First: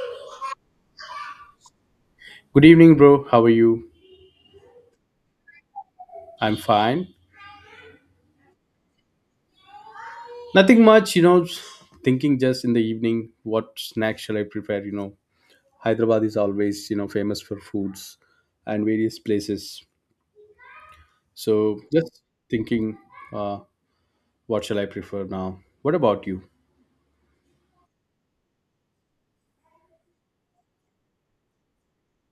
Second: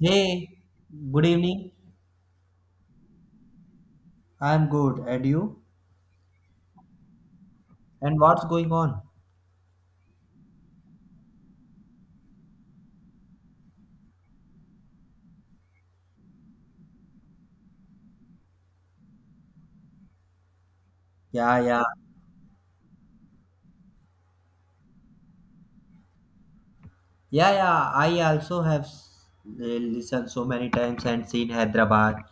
Hey, good evening. Good evening, bro. How are you? I'm good. And you? I'm fine. And what's going on? Nothing much, you know, thinking just in the evening, what snack shall I prepare? You know, Hyderabad is always, you know, famous for foods and various places. Yeah, So yeah. just thinking, uh, what shall I prefer now? What about you? Yeah, yeah. I also have listened so many times and seen Hyderabad,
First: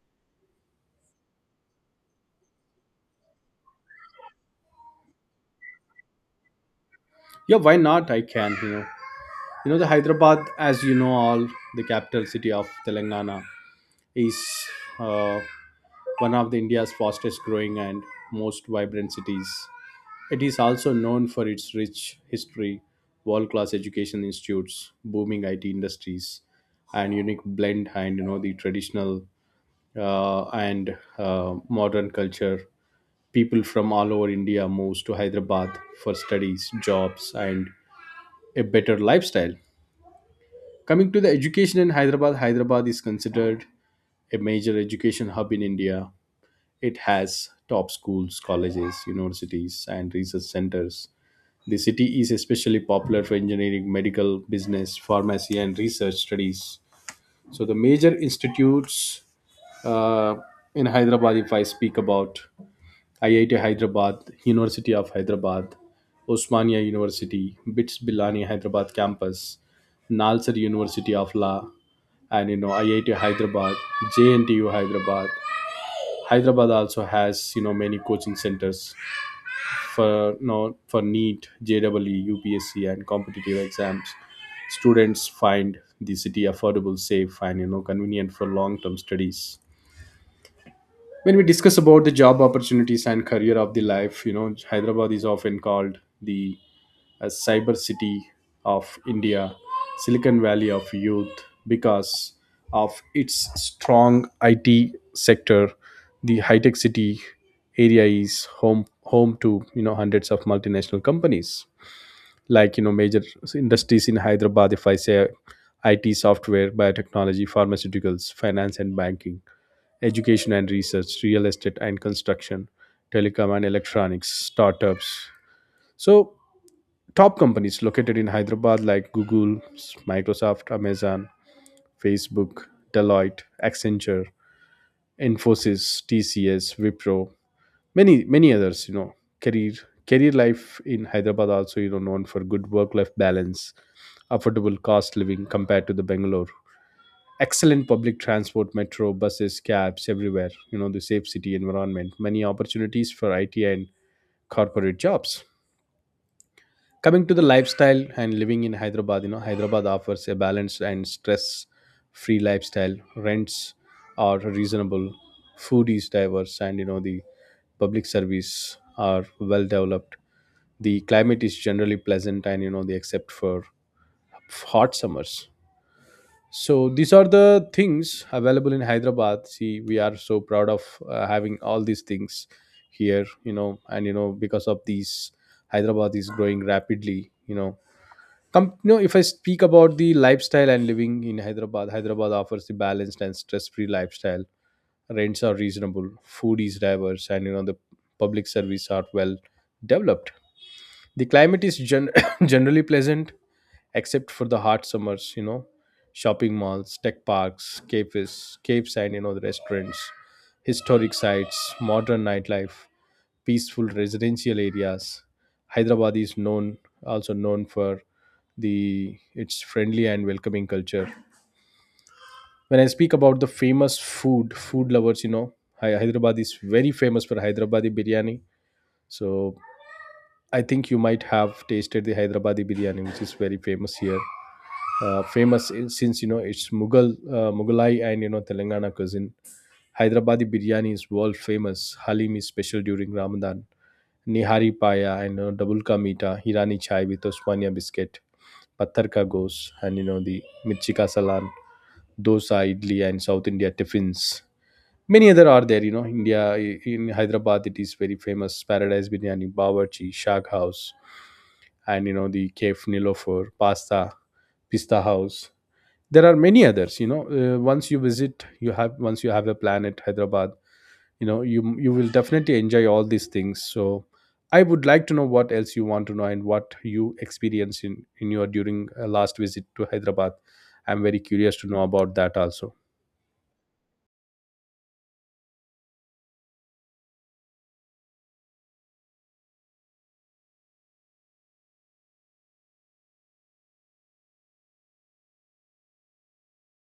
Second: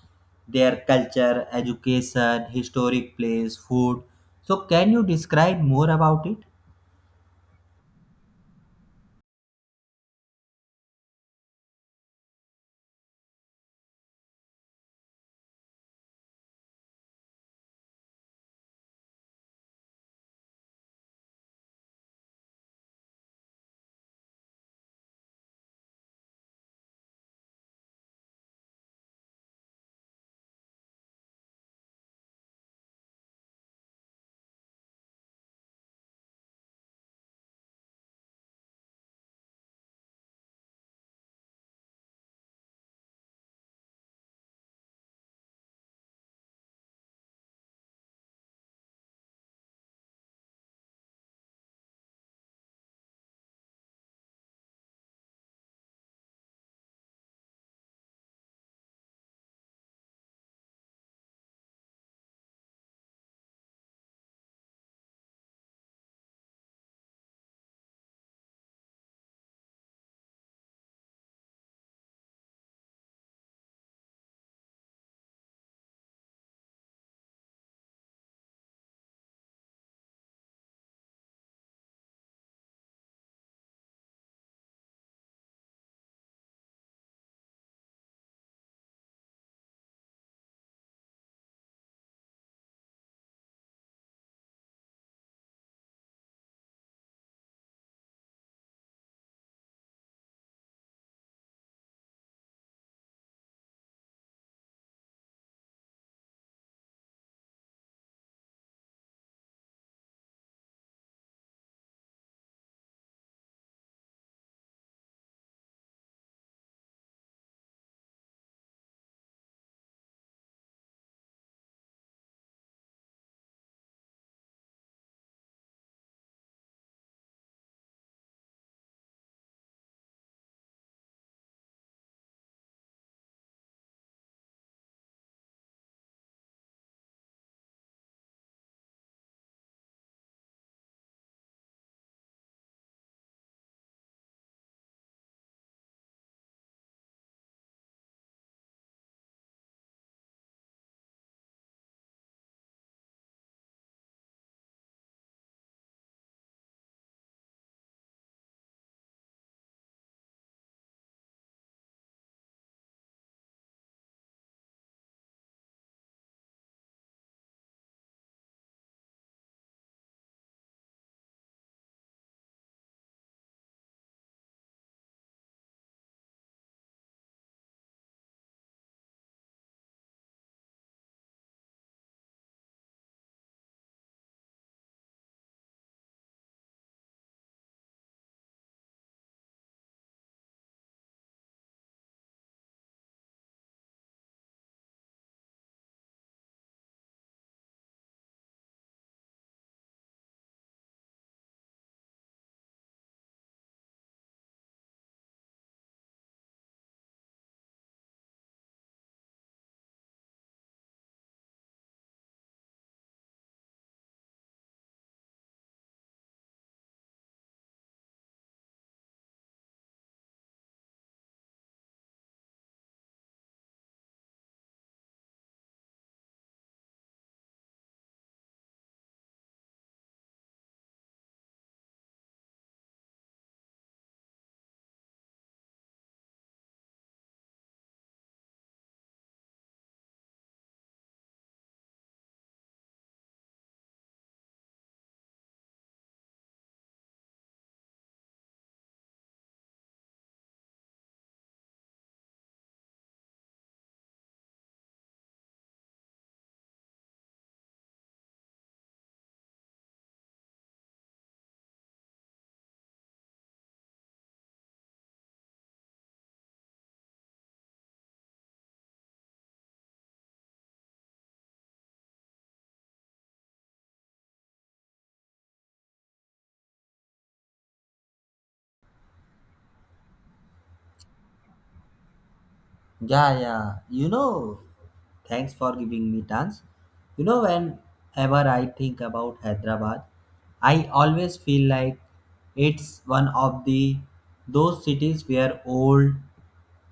their culture, education, historic place, food. So, can you describe more about it? Yeah, why not? I can, you know. You know, the Hyderabad, as you know, all the capital city of Telangana is uh, one of the India's fastest growing and most vibrant cities. It is also known for its rich history, world class education institutes, booming IT industries, and unique blend and you know the traditional and modern culture. People from all over India moves to Hyderabad for studies, jobs, and a better lifestyle. Coming to the education in Hyderabad, Hyderabad is considered a major education hub in India. It has top schools, colleges, universities, and research centers. The city is especially popular for engineering, medical, business, pharmacy, and research studies. So the major institutes, uh, in Hyderabad, if I speak about IIT Hyderabad, University of Hyderabad, Osmania University, BITS Bilani Hyderabad campus, Nalsar University of Law, and you know IIT Hyderabad, JNTU Hyderabad. Hyderabad also has you know many coaching centers for you know, for NEET, JEE, UPSC, and competitive exams. Students find the city affordable, safe, and you know convenient for long-term studies. When we discuss about the job opportunities and career of the life, you know Hyderabad is often called the cyber city of India, Silicon Valley of youth, because of its strong IT sector. The high-tech city area is home to you know hundreds of multinational companies like you know major industries in Hyderabad, if I say, IT, software, biotechnology, pharmaceuticals, finance and banking, education and research, real estate and construction, telecom and electronics, startups. So top companies located in Hyderabad like Google, Microsoft, Amazon, Facebook, Deloitte, Accenture, Infosys, TCS, Wipro, many many others, you know. Career career life in Hyderabad also you know known for good work life balance, affordable cost living compared to the Bangalore. Excellent public transport, metro, buses, cabs everywhere. You know, the safe city environment, many opportunities for IT and corporate jobs. Coming to the lifestyle and living in Hyderabad, you know, Hyderabad offers a balanced and stress free lifestyle. Rents are reasonable, food is diverse, and you know, the public service are well developed. The climate is generally pleasant and you know, they except for hot summers. So these are the things available in Hyderabad. See, we are so proud of having all these things here, you know, and you know because of these, Hyderabad is growing rapidly. You know, come, you know, if I speak about the lifestyle and living in Hyderabad, Hyderabad offers the balanced and stress-free lifestyle. Rents are reasonable, food is diverse, and you know the public service are well developed. The climate is generally pleasant except for the hot summers, you know, shopping malls, tech parks, cafes, caves, and you know, the restaurants, historic sites, modern nightlife, peaceful residential areas. Hyderabad is known also known for the its friendly and welcoming culture. When I speak about the famous food, food lovers, you know, Hyderabad is very famous for Hyderabadi biryani. So I think you might have tasted the Hyderabadi biryani, which is very famous here. Famous since you know it's Mughal Mughalai and you know Telangana cuisine. Hyderabadi biryani is world famous. Halim is special during Ramadan. Nihari paya and you know, double ka meeta, Hirani chai with Osmania biscuit, Patthar ka gos, and you know the mirchi ka salan, dosa, idli, and South India tiffins. Many other are there, you know. India in Hyderabad, it is very famous. Paradise biryani, Bawarchi, Shag House, and you know the Cave Nilofer, pasta, Pista House, there are many others you know. Once you visit, you have once you have a plan at Hyderabad, you know, you will definitely enjoy all these things. So I would like to know what else you want to know and what you experienced in your during last visit to Hyderabad. I'm very curious to know about that also. Yeah, yeah. You know, thanks for giving me chance. You know, whenever I think about Hyderabad, I always feel like it's one of the those cities where old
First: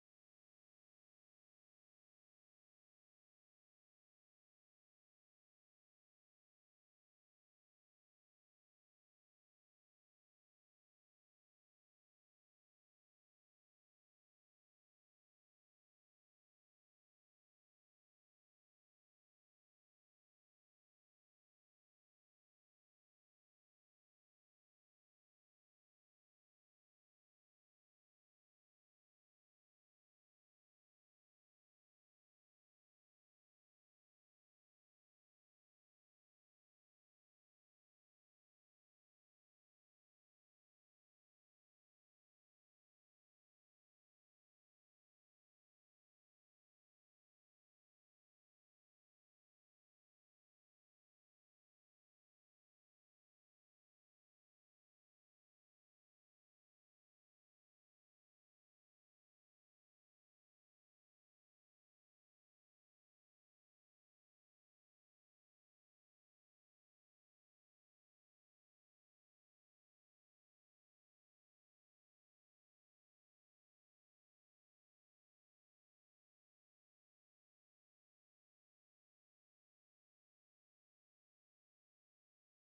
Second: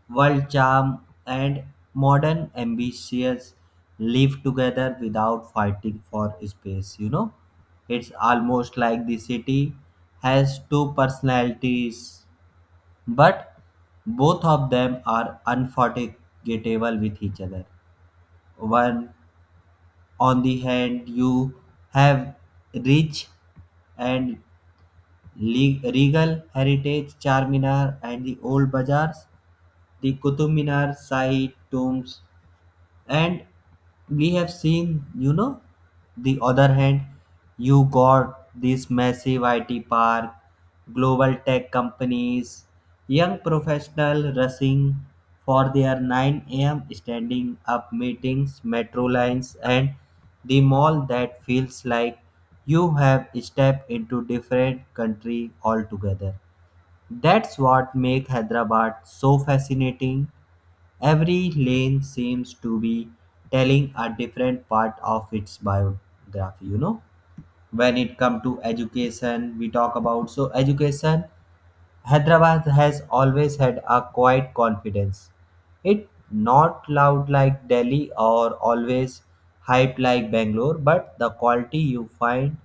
world charm and modern ambitions live together without fighting for space. You know, it's almost like the city has two personalities, but both of them are unforgettable with each other. One, on the hand, you have rich and regal heritage, Charminar and the old bazaars, the Qutub Minar, Shahi tombs, and we have seen, you know, the other hand, you got this massive IT park, global tech companies, young professional rushing for their 9 a.m. standing up meetings, metro lines, and the mall that feels like you have stepped into different country altogether. That's what makes Hyderabad so fascinating. Every lane seems to be telling a different part of its biography, you know. When it comes to education, we talk about so education, Hyderabad has always had a quiet confidence. It not loud like Delhi or always hyped like Bangalore, but the quality you find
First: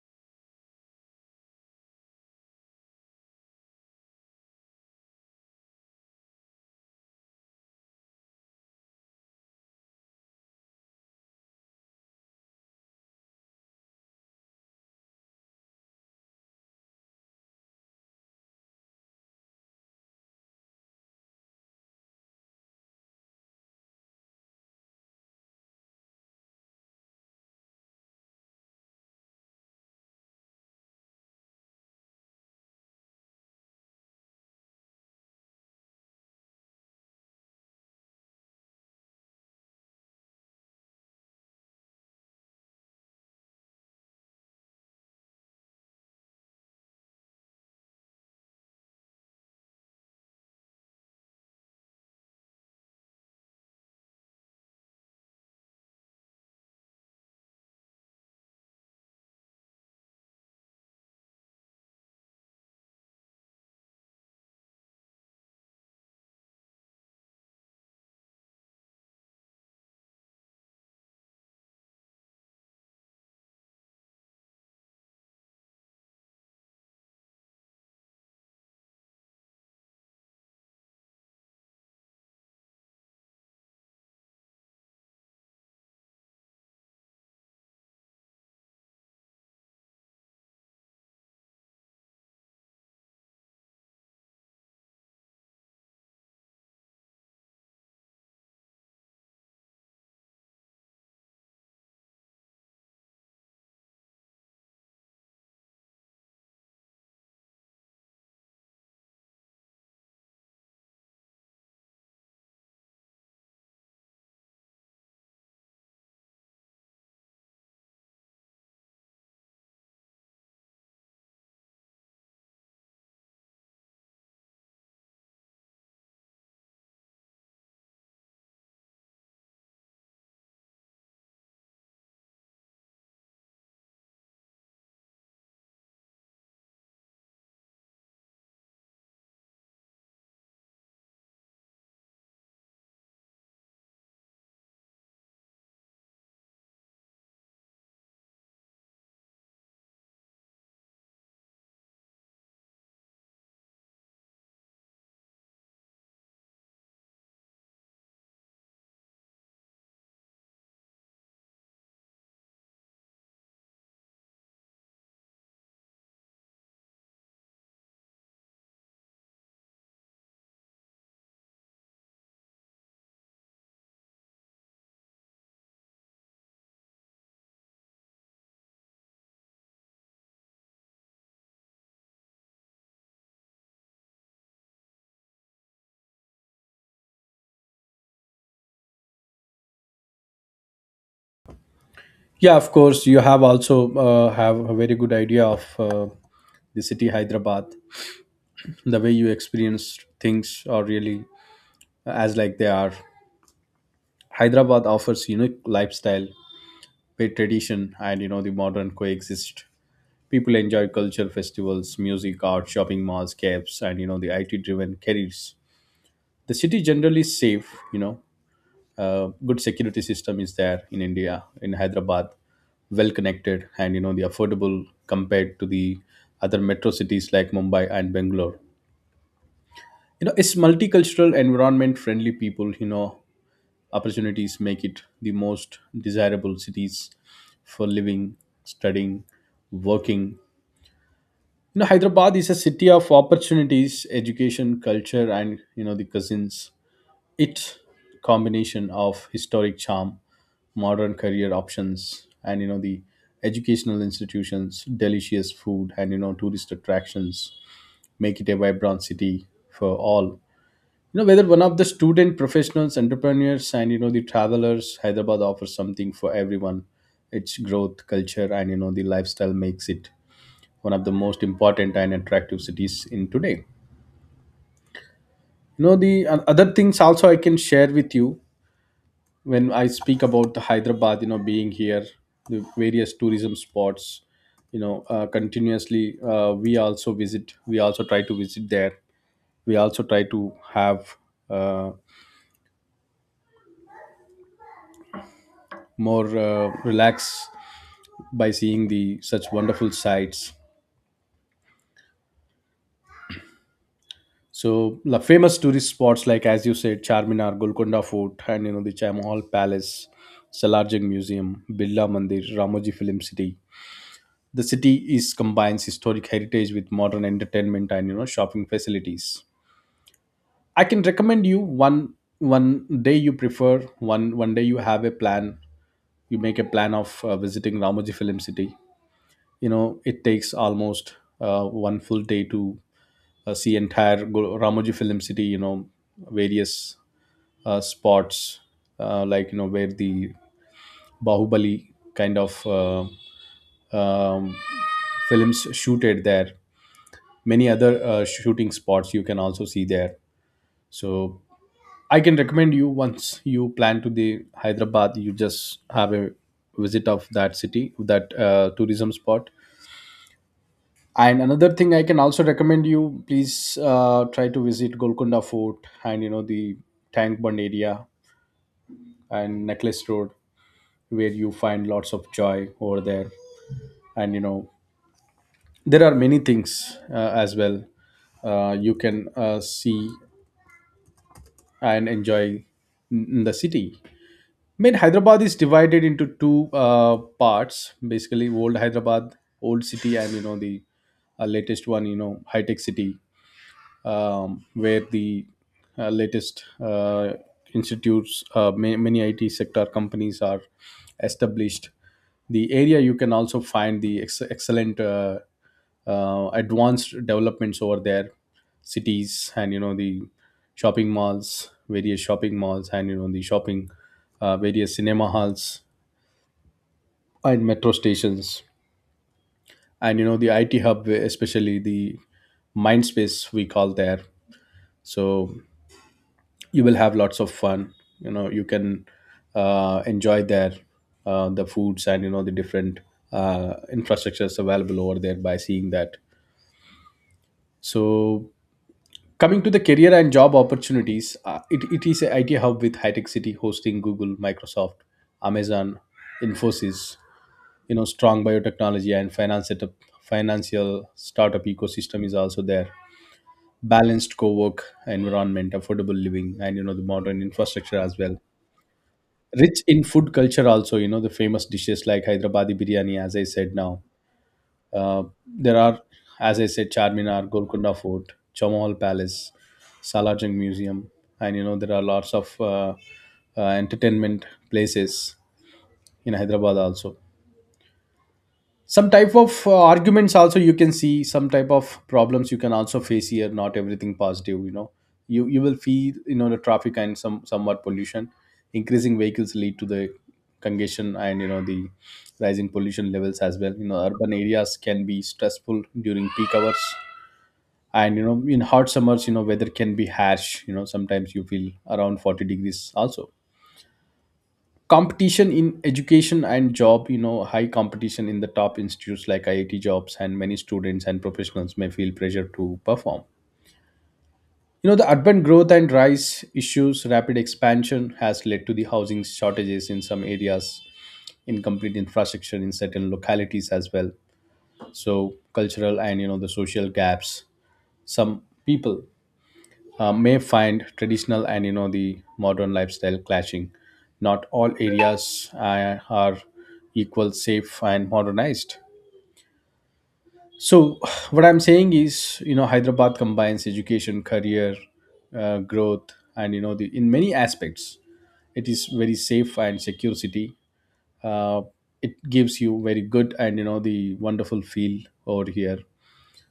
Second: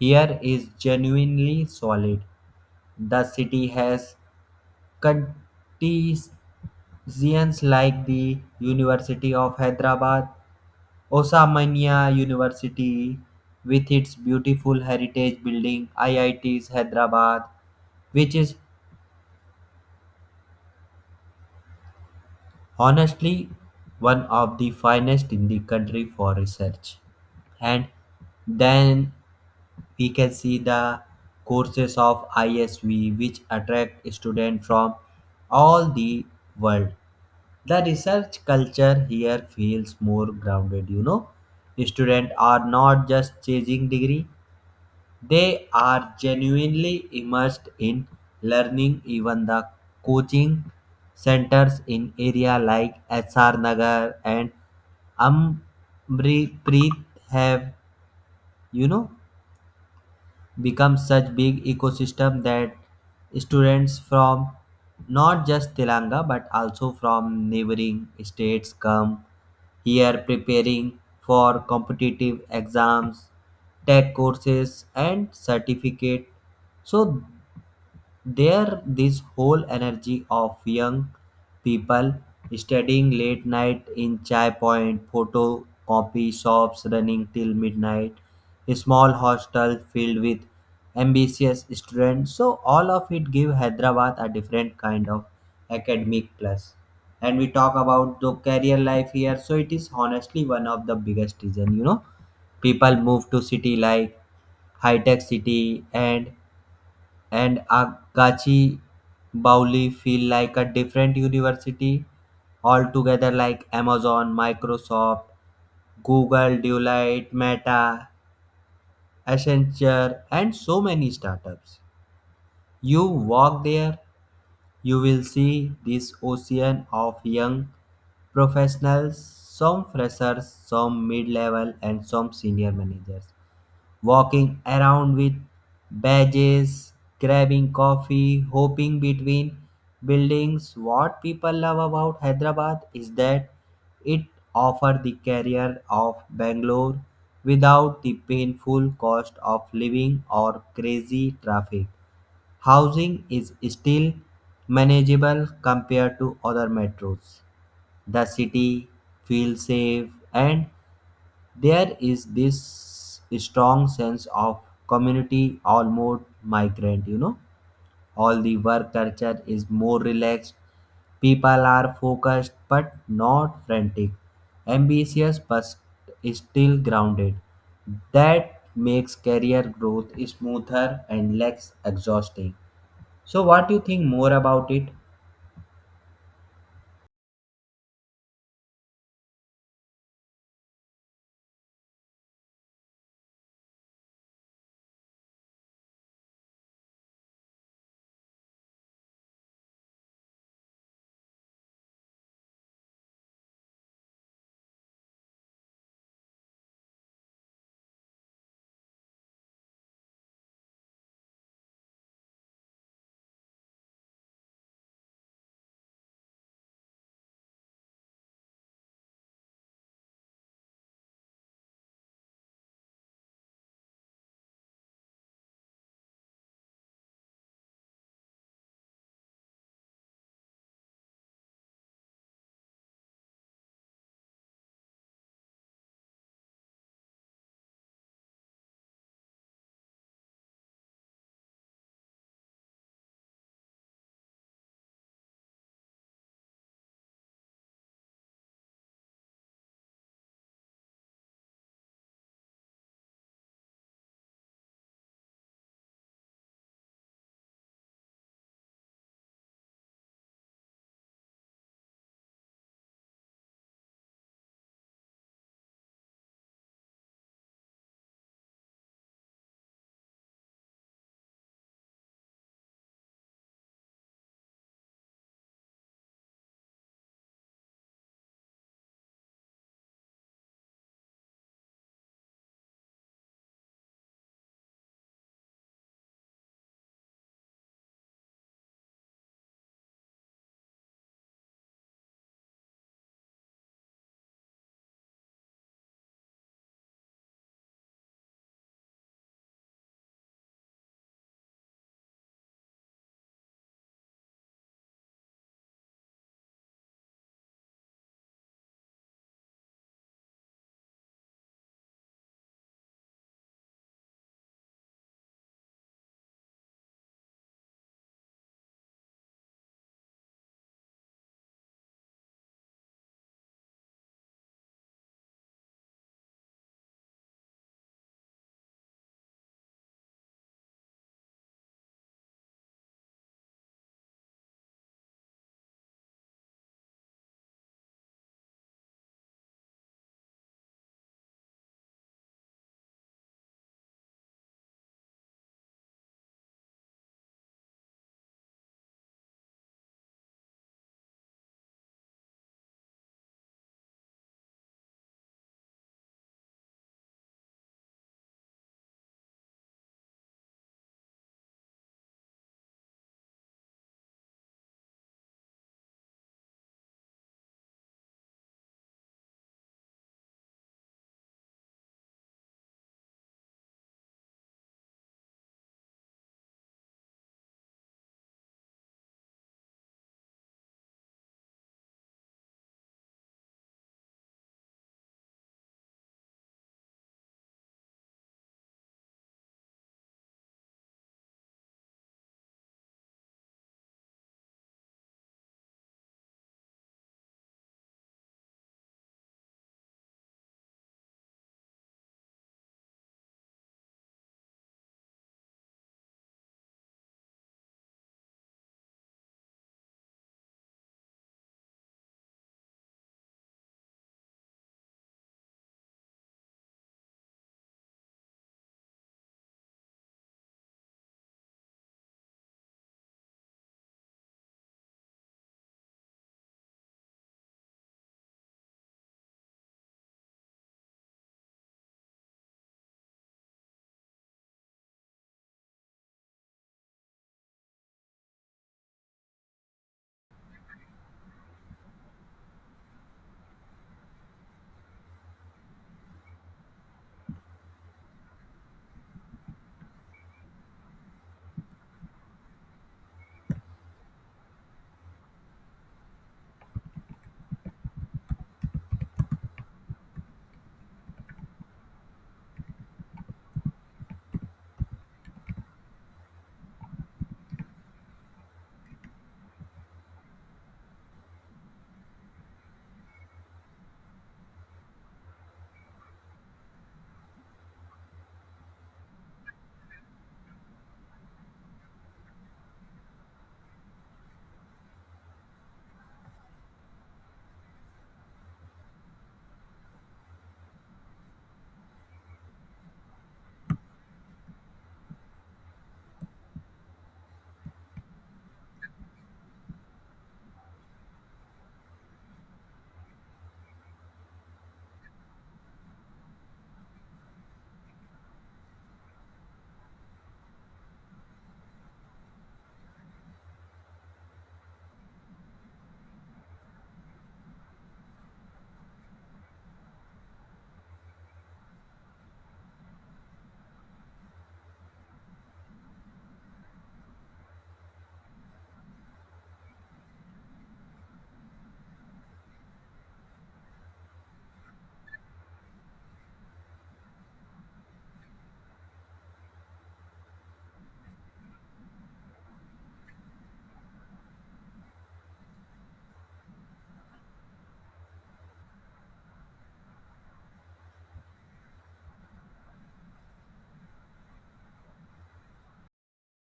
here is genuinely solid. The city has Consortiums like the University of Hyderabad, Osmania University with its beautiful heritage building, IITs Hyderabad, which is honestly one of the finest in the country for research. And then we can see the courses of ISV which attract students from all the world. The research culture here feels more grounded, you know. Students are not just chasing degree, they are genuinely immersed in learning. Even the coaching centers in area like SR Nagar and Amripreet have, you know, become such big ecosystem that students from not just Telangana but also from neighboring states come here preparing for competitive exams, tech courses, and certificate. So there, this whole energy of young people studying late night in chai point, photocopy shops running till midnight, a small hostel filled with ambitious students. So all of it give Hyderabad a different kind of academic plus. And we talk about the career life here. So it is honestly one of the biggest reason. You know, people move to city like high tech city and Agachi Bauli feel like a different university altogether, like Amazon, Microsoft, Google, Deloitte, Meta, Accenture and so many startups. You walk there, you will see this ocean of young professionals, some freshers, some mid-level and some senior managers walking around with badges, grabbing coffee, hopping between buildings. What people love about Hyderabad is that it offers the career of Bangalore without the painful cost of living or crazy traffic. Housing is still manageable compared to other metros. The city feels safe and there is this strong sense of community, almost migrant, you know. All the work culture is more relaxed. People are focused but not frantic, ambitious but still grounded. That makes career growth smoother and less exhausting. So, what do you think more about it? Yeah, of course you have also have a very good idea of the city Hyderabad. The way you experience things are really as like they are. Hyderabad offers unique lifestyle where tradition and you know the modern coexist. People enjoy culture, festivals, music, art, shopping malls, cabs, and you know the IT driven careers. The city generally is safe, you know, good security system is there in India, in Hyderabad, well connected and you know the affordable compared to the other metro cities like Mumbai and Bangalore. You know, it's multicultural environment, friendly people, you know, opportunities make it the most desirable cities for living, studying, working. You know, Hyderabad is a city of opportunities, education, culture, and you know the cousins. Its combination of historic charm, modern career options, and you know the educational institutions, delicious food, and you know tourist attractions make it a vibrant city for all, you know, whether one of the student, professionals, entrepreneurs, and you know the travelers, Hyderabad offers something for everyone. Its growth, culture, and you know the lifestyle makes it one of the most important and attractive cities in today, you know. The other things also I can share with you. When I speak about the Hyderabad, you know, being here, the various tourism spots, you know, continuously, we also visit, we also try to visit there. We also try to have uh, more relaxed by seeing the such wonderful sights. So the famous tourist spots like, as you said, Charminar, Golconda Fort, and you know the Chamahal Palace, Salarjung Museum, Birla Mandir, Ramoji Film City. The city is combines historic heritage with modern entertainment and you know shopping facilities. I can recommend you one one day you prefer one one day you have a plan, you make a plan of visiting Ramoji Film City. You know, it takes almost one full day to see entire Ramoji Film City, you know, various spots like, you know, where the Bahubali kind of um, films shooted there. Many other shooting spots you can also see there. So I can recommend you, once you plan to the Hyderabad, you just have a visit of that city, that tourism spot. And another thing I can also recommend you, please try to visit Golconda Fort and you know the Tank Bund area and Necklace Road, where you find lots of joy over there. And you know there are many things as well, you can see and enjoy in the city. I mean, Hyderabad is divided into two parts, basically old Hyderabad, old city, and you know the latest one, you know, high tech city, where the latest institutes, many IT sector companies are established. The area you can also find the excellent advanced developments over there, cities and you know the shopping malls, various shopping malls and you know the shopping, various cinema halls and metro stations and you know the IT hub, especially the Mindspace we call there. So you will have lots of fun, you know, you can enjoy there the foods and you know the different infrastructures available over there by seeing that. So coming to the career and job opportunities, it is a IT hub with high-tech city hosting Google, Microsoft, Amazon, Infosys, you know, strong biotechnology and finance setup, financial startup ecosystem is also there, balanced co-work environment, affordable living, and you know the modern infrastructure as well, rich in food culture also, you know the famous dishes like Hyderabadi biryani as I said now. uh, there are, as I said, Charminar, Golconda Fort, Chamahal Palace, Salajung Museum, and you know there are lots of entertainment places in Hyderabad also. Some type of arguments also you can see, some type of problems you can also face here, not everything positive, you know. You will feel you know the traffic and somewhat pollution, increasing vehicles lead to the congestion and you know the rising pollution levels as well, you know, urban areas can be stressful during peak hours. And you know in hot summers, you know weather can be harsh, you know sometimes you feel around 40 degrees also. Competition in education and job, you know high competition in the top institutes like IIT jobs, and many students and professionals may feel pressure to perform. You know the urban growth and rise issues, rapid expansion has led to the housing shortages in some areas, incomplete infrastructure in certain localities as well. So cultural and you know the social gaps, some people may find traditional and you know the modern lifestyle clashing. Not all areas are equal, safe, and modernized. So what I'm saying is, you know, Hyderabad combines education, career, growth, and you know the in many aspects, it is very safe and secure city. Uh, it gives you very good and you know the wonderful feel over here.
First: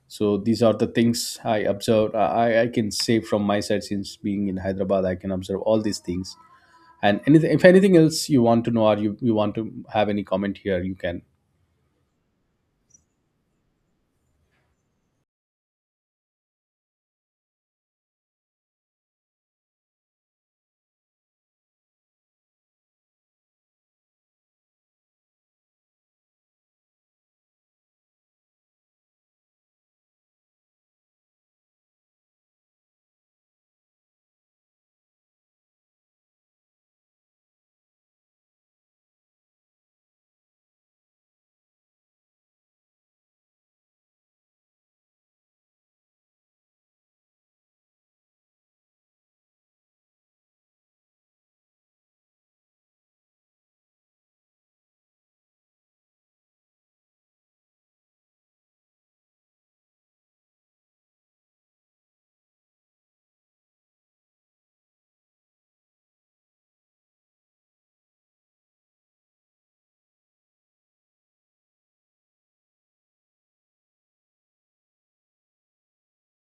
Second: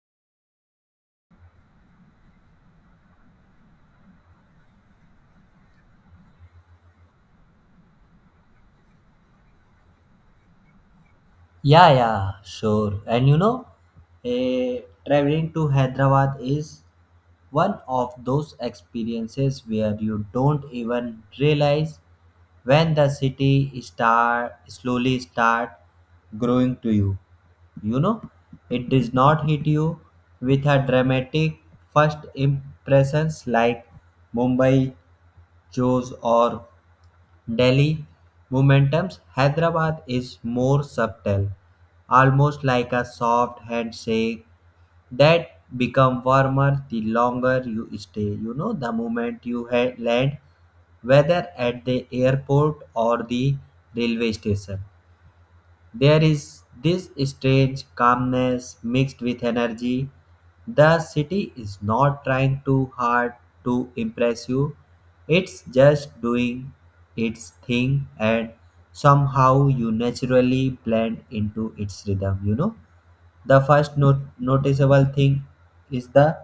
So these are the things I observed. I can say from my side, since being in Hyderabad I can observe all these things. And anything, if anything else you want to know, or you want to have any comment here, you can. Yeah, yeah, sure. And you know, eh, traveling to Hyderabad is one of those experiences where you don't even realize when the city start slowly start growing to you, you know. It does not hit you with a dramatic first impressions like Mumbai shows or Delhi momentums. Hyderabad is more subtle, almost like a soft handshake that become warmer the longer you stay. You know, the moment you land, whether at the airport or the railway station. There is this strange calmness mixed with energy. The city is not trying too hard to impress you, it's just doing its thing, and somehow you naturally blend into its rhythm. You know, the first noticeable thing is the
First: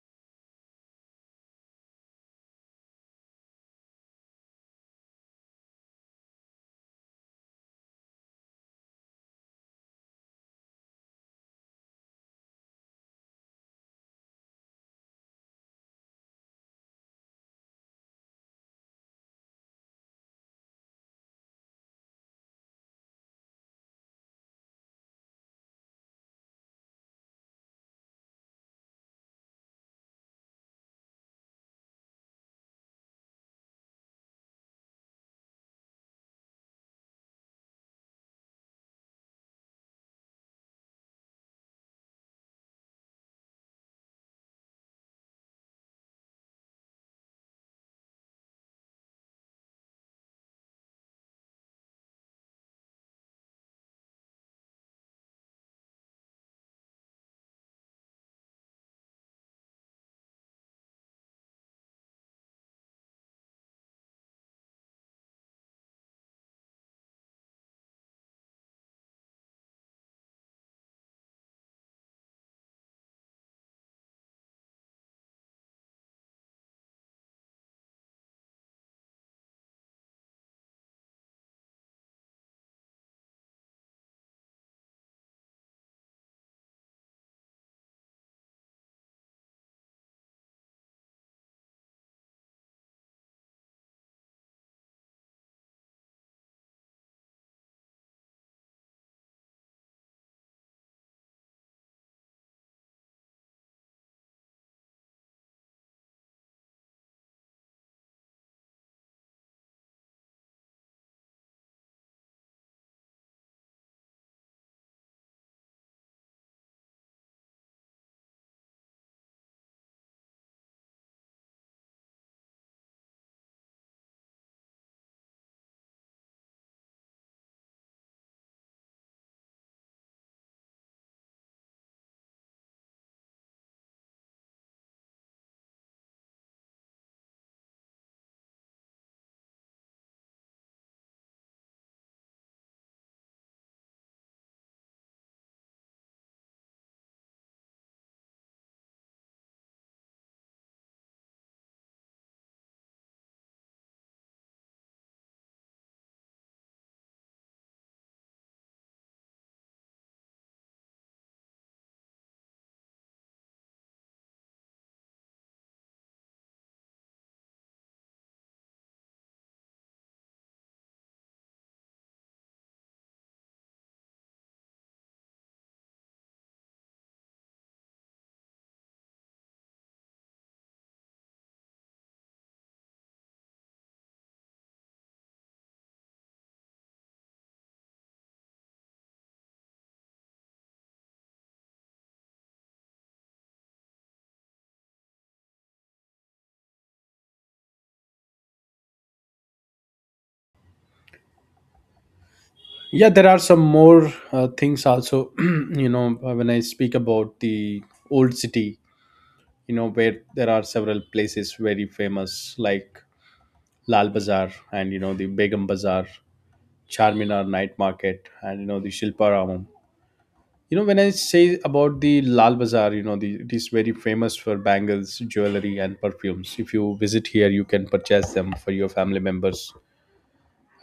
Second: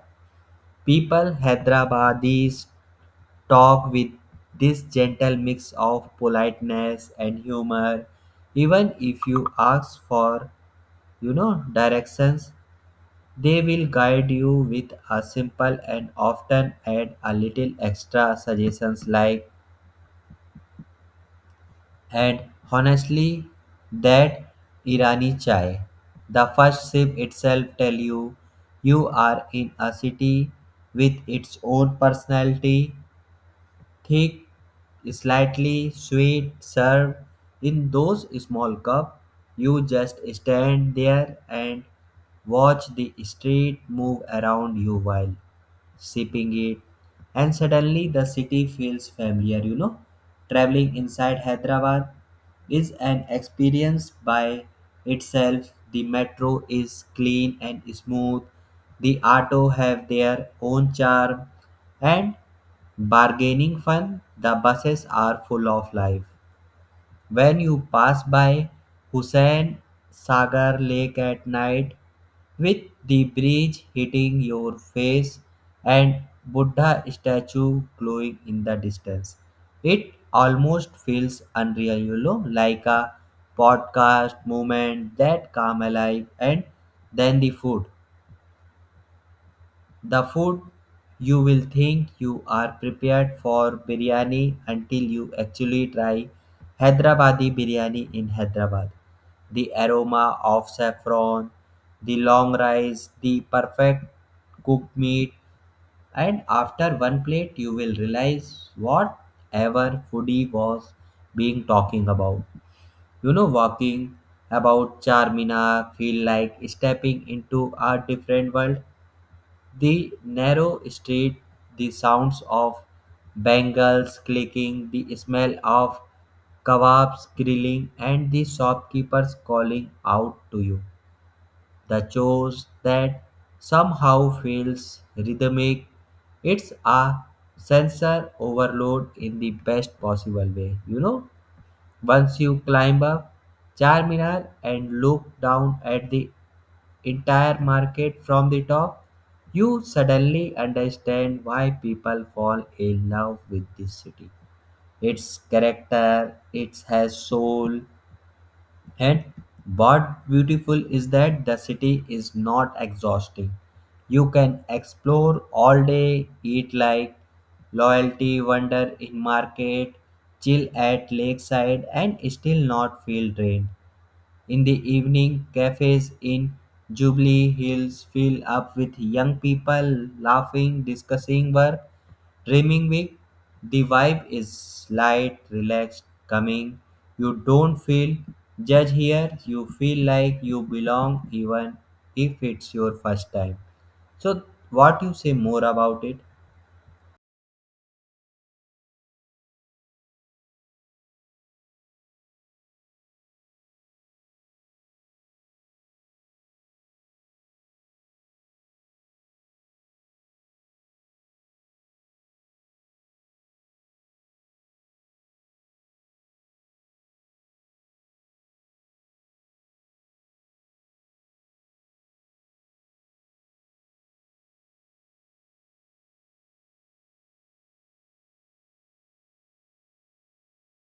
people. Hyderabadis talk with this gentle mix of politeness and humor, even if you ask for, you know, directions. They will guide you with a simple and often add a little extra suggestions like, and honestly, that irani chai, the first sip itself tell you you are in a city with its own personality. Thick, slightly sweet, served in those small cups. You just stand there and watch the street move around you while sipping it. And suddenly the city feels familiar, you know. Traveling inside Hyderabad is an experience by itself. The metro is clean and smooth. The auto have their own charm and bargaining fun, the buses are full of life. When you pass by Hussain Sagar Lake at night, with the breeze hitting your face and Buddha statue glowing in the distance, it almost feels unreal, you know, like a podcast moment that come alive. And then the food. The food, you will think you are prepared for biryani until you actually try Hyderabadi biryani in Hyderabad. The aroma of saffron, the long rice, the perfect cooked meat, and after one plate, you will realize whatever foodie was being talking about. You know, walking about Charminar feel like stepping into a different world. The narrow street, the sounds of bangles clicking, the smell of kebabs grilling, and the shopkeepers calling out to you. The chores that somehow feels rhythmic. It's a sensor overload in the best possible way. You know, once you climb up Charminar and look down at the entire market from the top, you suddenly understand why people fall in love with this city. Its character, it has soul, and what beautiful is that the city is not exhausting. You can explore all day, eat like loyalty, wander in market, chill at lakeside, and still not feel drained. In the evening, cafes in Jubilee Hills fill up with young people laughing, discussing work, dreaming big. The vibe is light, relaxed, coming. You don't feel judged here. You feel like you belong even if it's your first time. So, what you say more about it? Yeah, there are some more things also. You know, when I speak about the old city, you know, where there are several places very famous, like Lal Bazaar, and you know the Begum Bazaar, Charminar night market, and you know the Shilparamam. You know, when I say about the Lal Bazaar, you know, the, it is very famous for bangles, jewelry, and perfumes. If you visit here, you can purchase them for your family members.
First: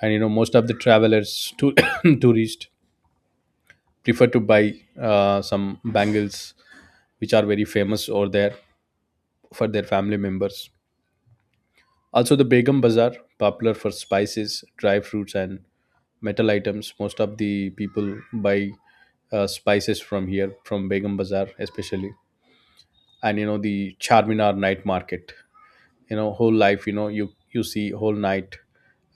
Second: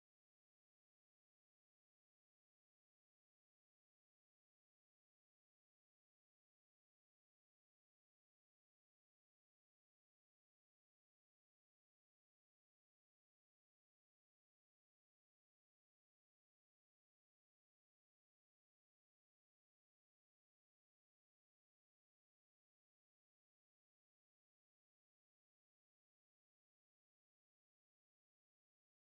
And you know, most of the travelers, to, tourists, prefer to buy some bangles which are very famous over there for their family members. Also, the Begum Bazaar, popular for spices, dry fruits, and metal items. Most of the people buy spices from here, from Begum Bazaar, especially. And you know the Charminar night market. You know, whole life. You know, you see whole night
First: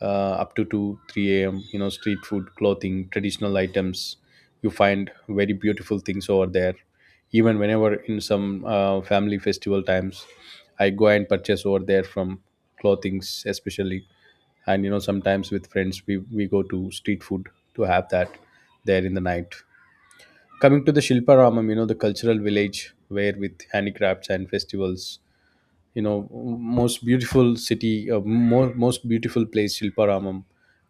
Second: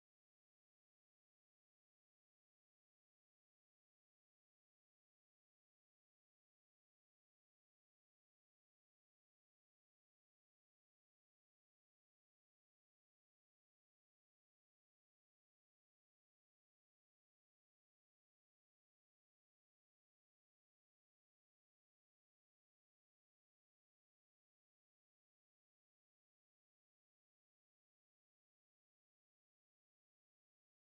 uh, up to two three a.m. You know, street food, clothing, traditional items. You find very beautiful things over there. Even whenever in some family festival times, I go and purchase over there from clothings especially. And you know, sometimes with friends, we go to street food to have that there in the night. Coming to the Shilpa, you know, the cultural village where with handicrafts and festivals, you know, most beautiful city, most beautiful place Shilparamam,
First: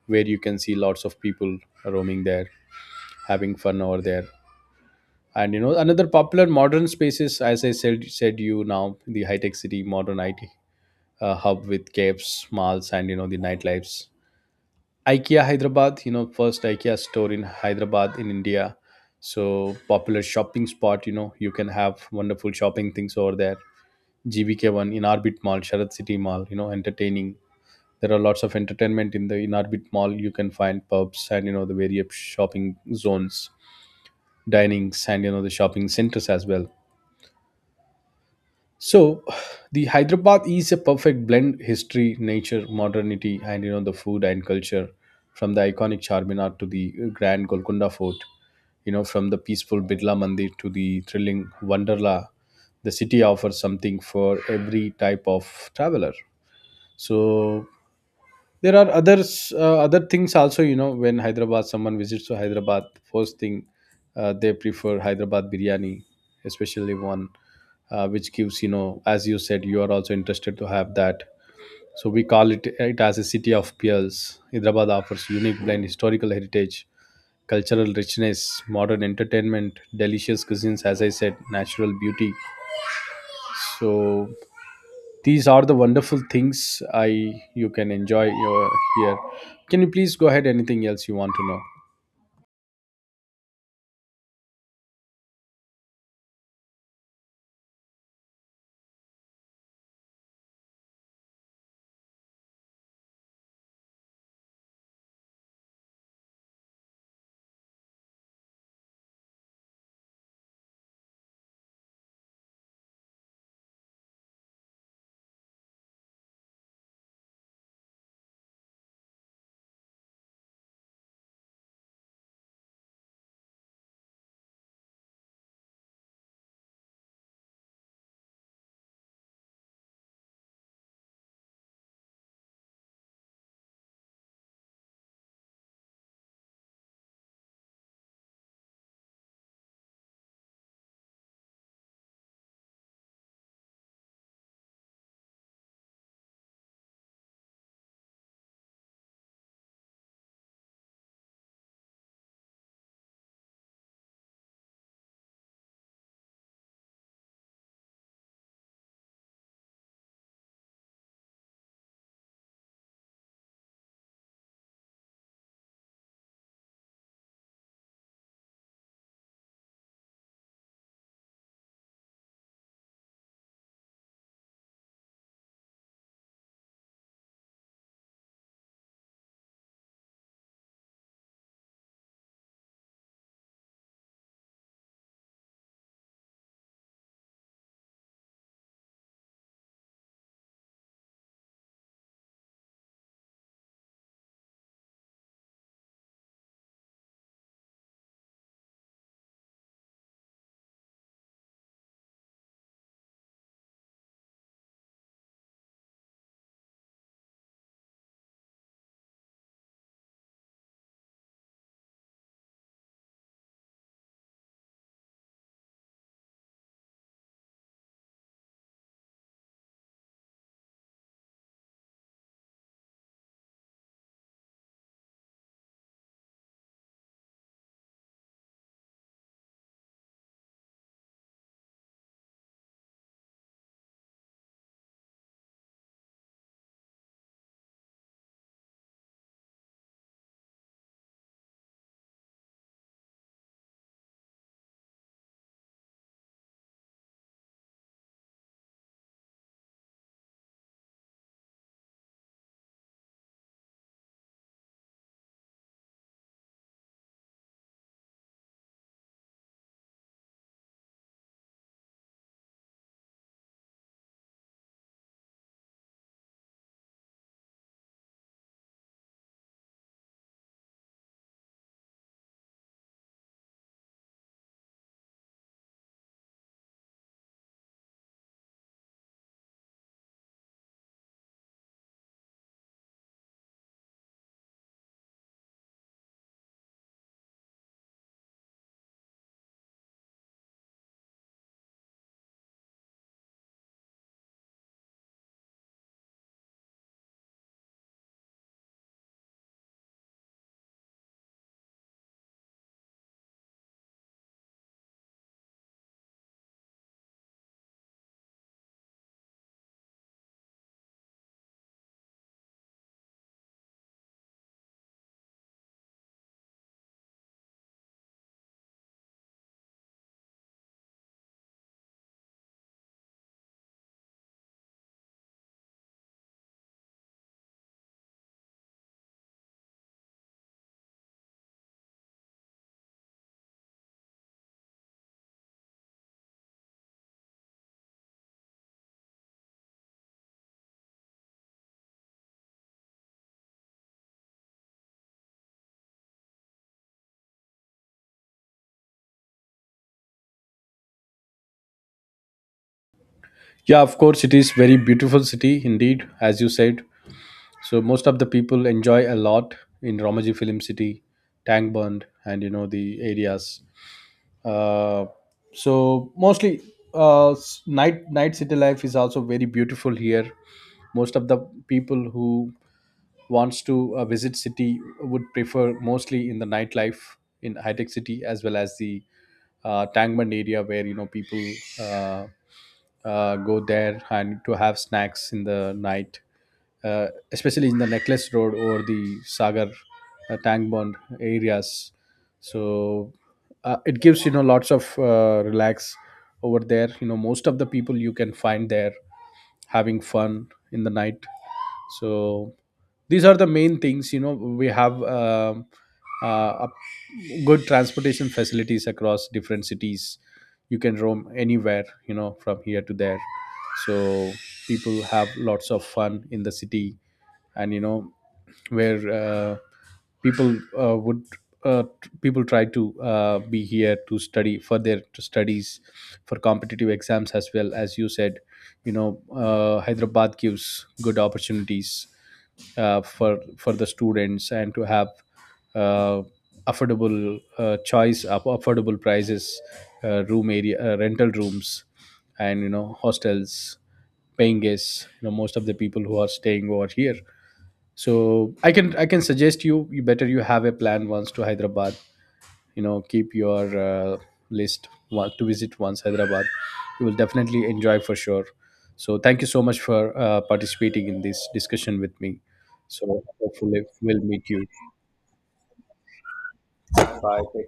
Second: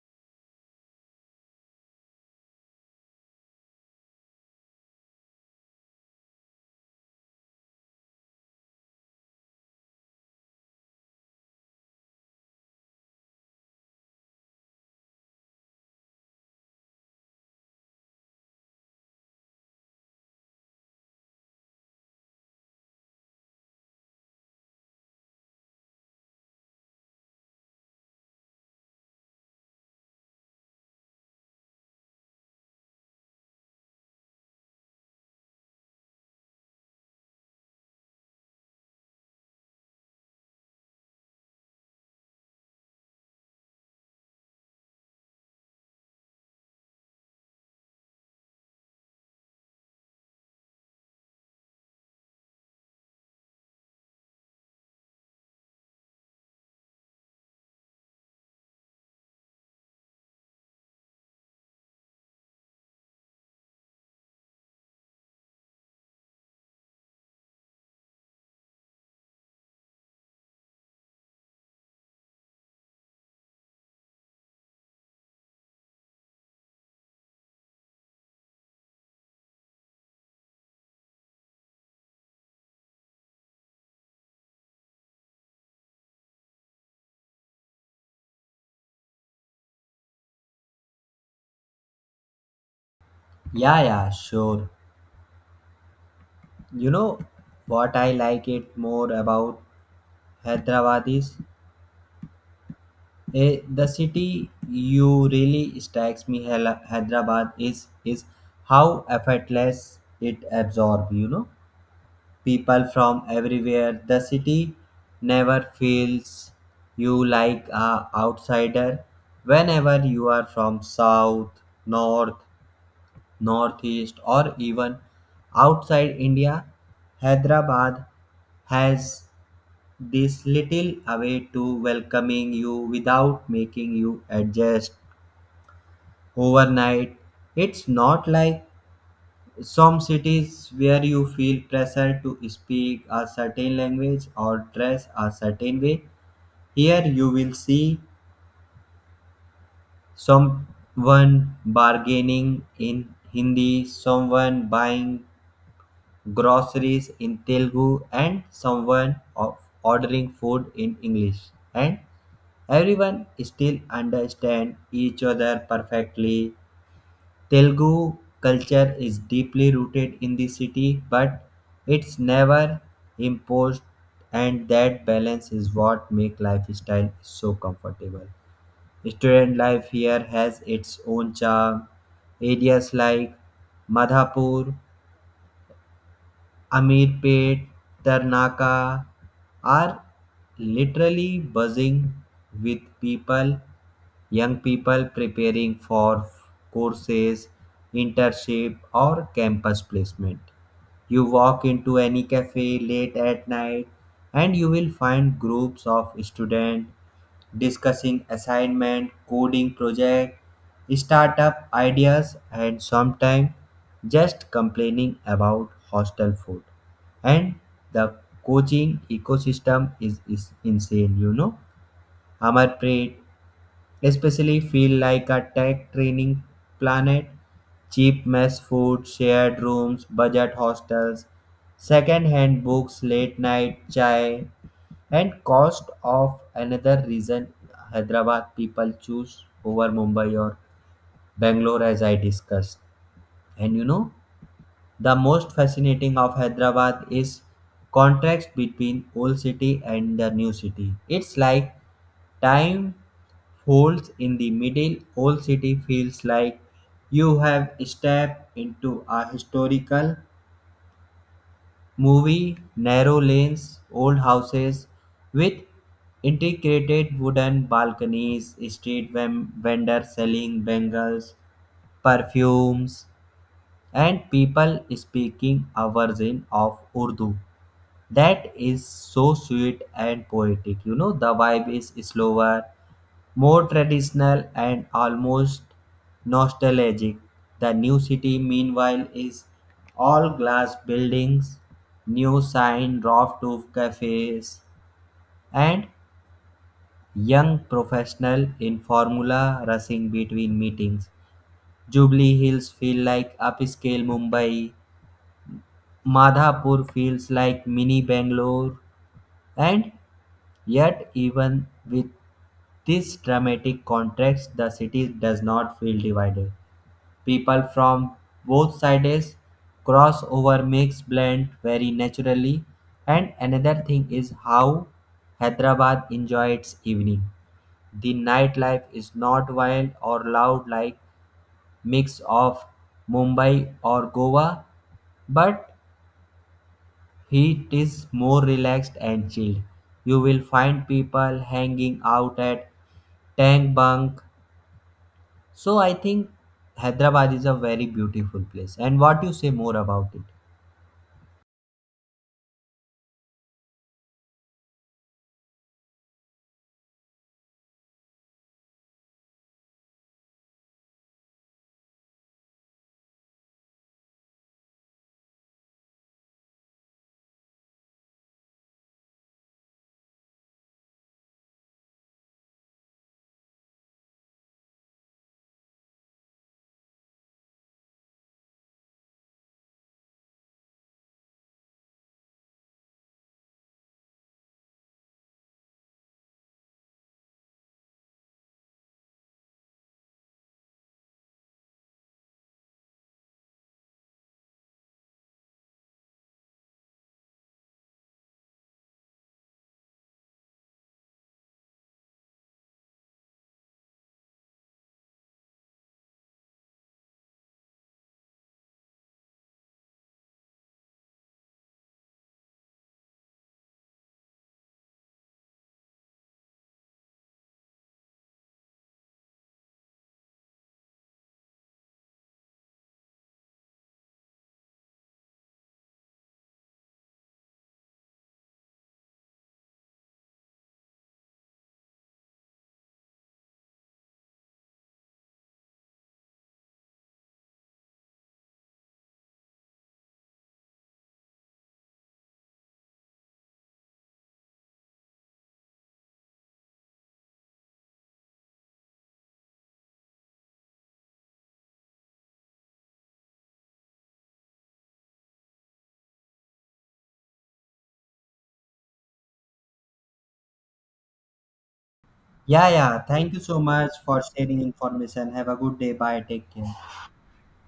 where you can see lots of people roaming there, having fun over there. And you know, another popular modern spaces, as I said, you now the High Tech City, modern IT hub with caves, malls, and you know the nightlifes. IKEA Hyderabad, you know, first IKEA store in Hyderabad, in India. So popular shopping spot, you know, you can have wonderful shopping things over there. GBK1 in Orbit Mall, Sharad City Mall, you know, entertaining. There are lots of entertainment in the In Orbit Mall. You can find pubs, and you know the various shopping zones, dinings, and you know the shopping centers as well. So the Hyderabad is a perfect blend, history, nature, modernity, and you know the food and culture. From the iconic Charminar to the grand Golconda Fort, you know, from the peaceful Bidla Mandir to the thrilling Wonderla, the city offers something for every type of traveler. So there are others, other things also. You know, when Hyderabad, someone visits to Hyderabad, first thing, they prefer Hyderabad biryani, especially one, which gives, you know, as you said, you are also interested to have that. So we call it as a city of pearls. Hyderabad offers unique blend, historical heritage, cultural richness, modern entertainment, delicious cuisines, as I said, natural beauty. So these are the wonderful things. I, you can enjoy your here. Can you please go ahead? Anything else you want to know? Yeah, yeah, sure. You know what I like it more about Hyderabad is, the city you really strikes me. Hyderabad is how effortless it absorbs, you know, people from everywhere. The city never feels you like a outsider, whenever you are from south, north, northeast or even outside India. Hyderabad has this little away to welcoming you without making you adjust overnight. It's not like some cities where you feel pressure to speak a certain language or dress a certain way. Here you will see someone bargaining in Hindi, someone buying groceries in Telugu, and someone of ordering food in English. And everyone still understand each other perfectly. Telugu culture is deeply rooted in the city, but it's never imposed, and that balance is what makes lifestyle so comfortable. Student life here has its own charm. Areas like Madhapur, Amirpet, Tarnaka are literally buzzing with people. Young people preparing for courses, internship, or campus placement. You walk into any cafe late at night and you will find groups of students discussing assignment, coding project, startup ideas, and sometimes just complaining about hostel food. And the coaching ecosystem is insane, you know. Amarpreet especially feel like a tech training planet. Cheap mess food, shared rooms, budget hostels, second hand books, late night chai, and cost of another reason Hyderabad people choose over Mumbai or Bangalore, as I discussed. And you know, the most fascinating of Hyderabad is contrast between old city and the new city. It's like time folds in the middle. Old city feels like you have stepped into a historical movie. Narrow lanes, old houses with integrated wooden balconies, street vendors selling bangles, perfumes, and people speaking a version of Urdu that is so sweet and poetic, you know. The vibe is slower, more traditional and almost nostalgic. The new city, meanwhile, is all glass buildings, new sign, rough roof cafes, and young professional in formula rushing between meetings. Jubilee Hills feel like upscale Mumbai. Madhapur feels like mini Bangalore, and yet even with this dramatic contrast, the city does not feel divided. People from both sides cross over makes blend very naturally. And another thing is how Hyderabad enjoys its evening. The nightlife is not wild or loud like mix of Mumbai or Goa, but it is more relaxed and chilled. You will find people hanging out at tank bunk. So I think Hyderabad is a very beautiful place. And what you say more about it? Yeah, of course, it is very beautiful city indeed, as you said. So most of the people enjoy a lot in Romaji Film City, Tangband, and you know the areas. Uh, so mostly night city life is also very beautiful here. Most of the people who wants to visit city would prefer mostly in the nightlife in High Tech City, as well as the Tangmand area, where you know people uh, go there and to have snacks in the night, especially in the Necklace Road or the Sagar Tangmand areas. So it gives, you know, lots of relax over there. You know, most of the people you can find there having fun in the night. So these are the main things, you know, we have uh, up- good transportation facilities across different cities. You can roam anywhere, you know, from here to there. So people have lots of fun in the city. And you know, where people would people try to be here to study for their studies, for competitive exams. As well, as you said, you know, Hyderabad gives good opportunities, uh, for for the students, and to have uh, affordable choice of affordable prices, room area, rental rooms, and you know, hostels, paying guests. You know, most of the people who are staying over here. So I can suggest you, you better you have a plan once to Hyderabad. You know, keep your list one, to visit once Hyderabad, you will definitely enjoy for sure. So thank you so much for participating in this discussion with me. Yeah, yeah. So Thank you so hopefully much we'll for meet sharing you. information. Have a good day. Bye. Take care. Bye.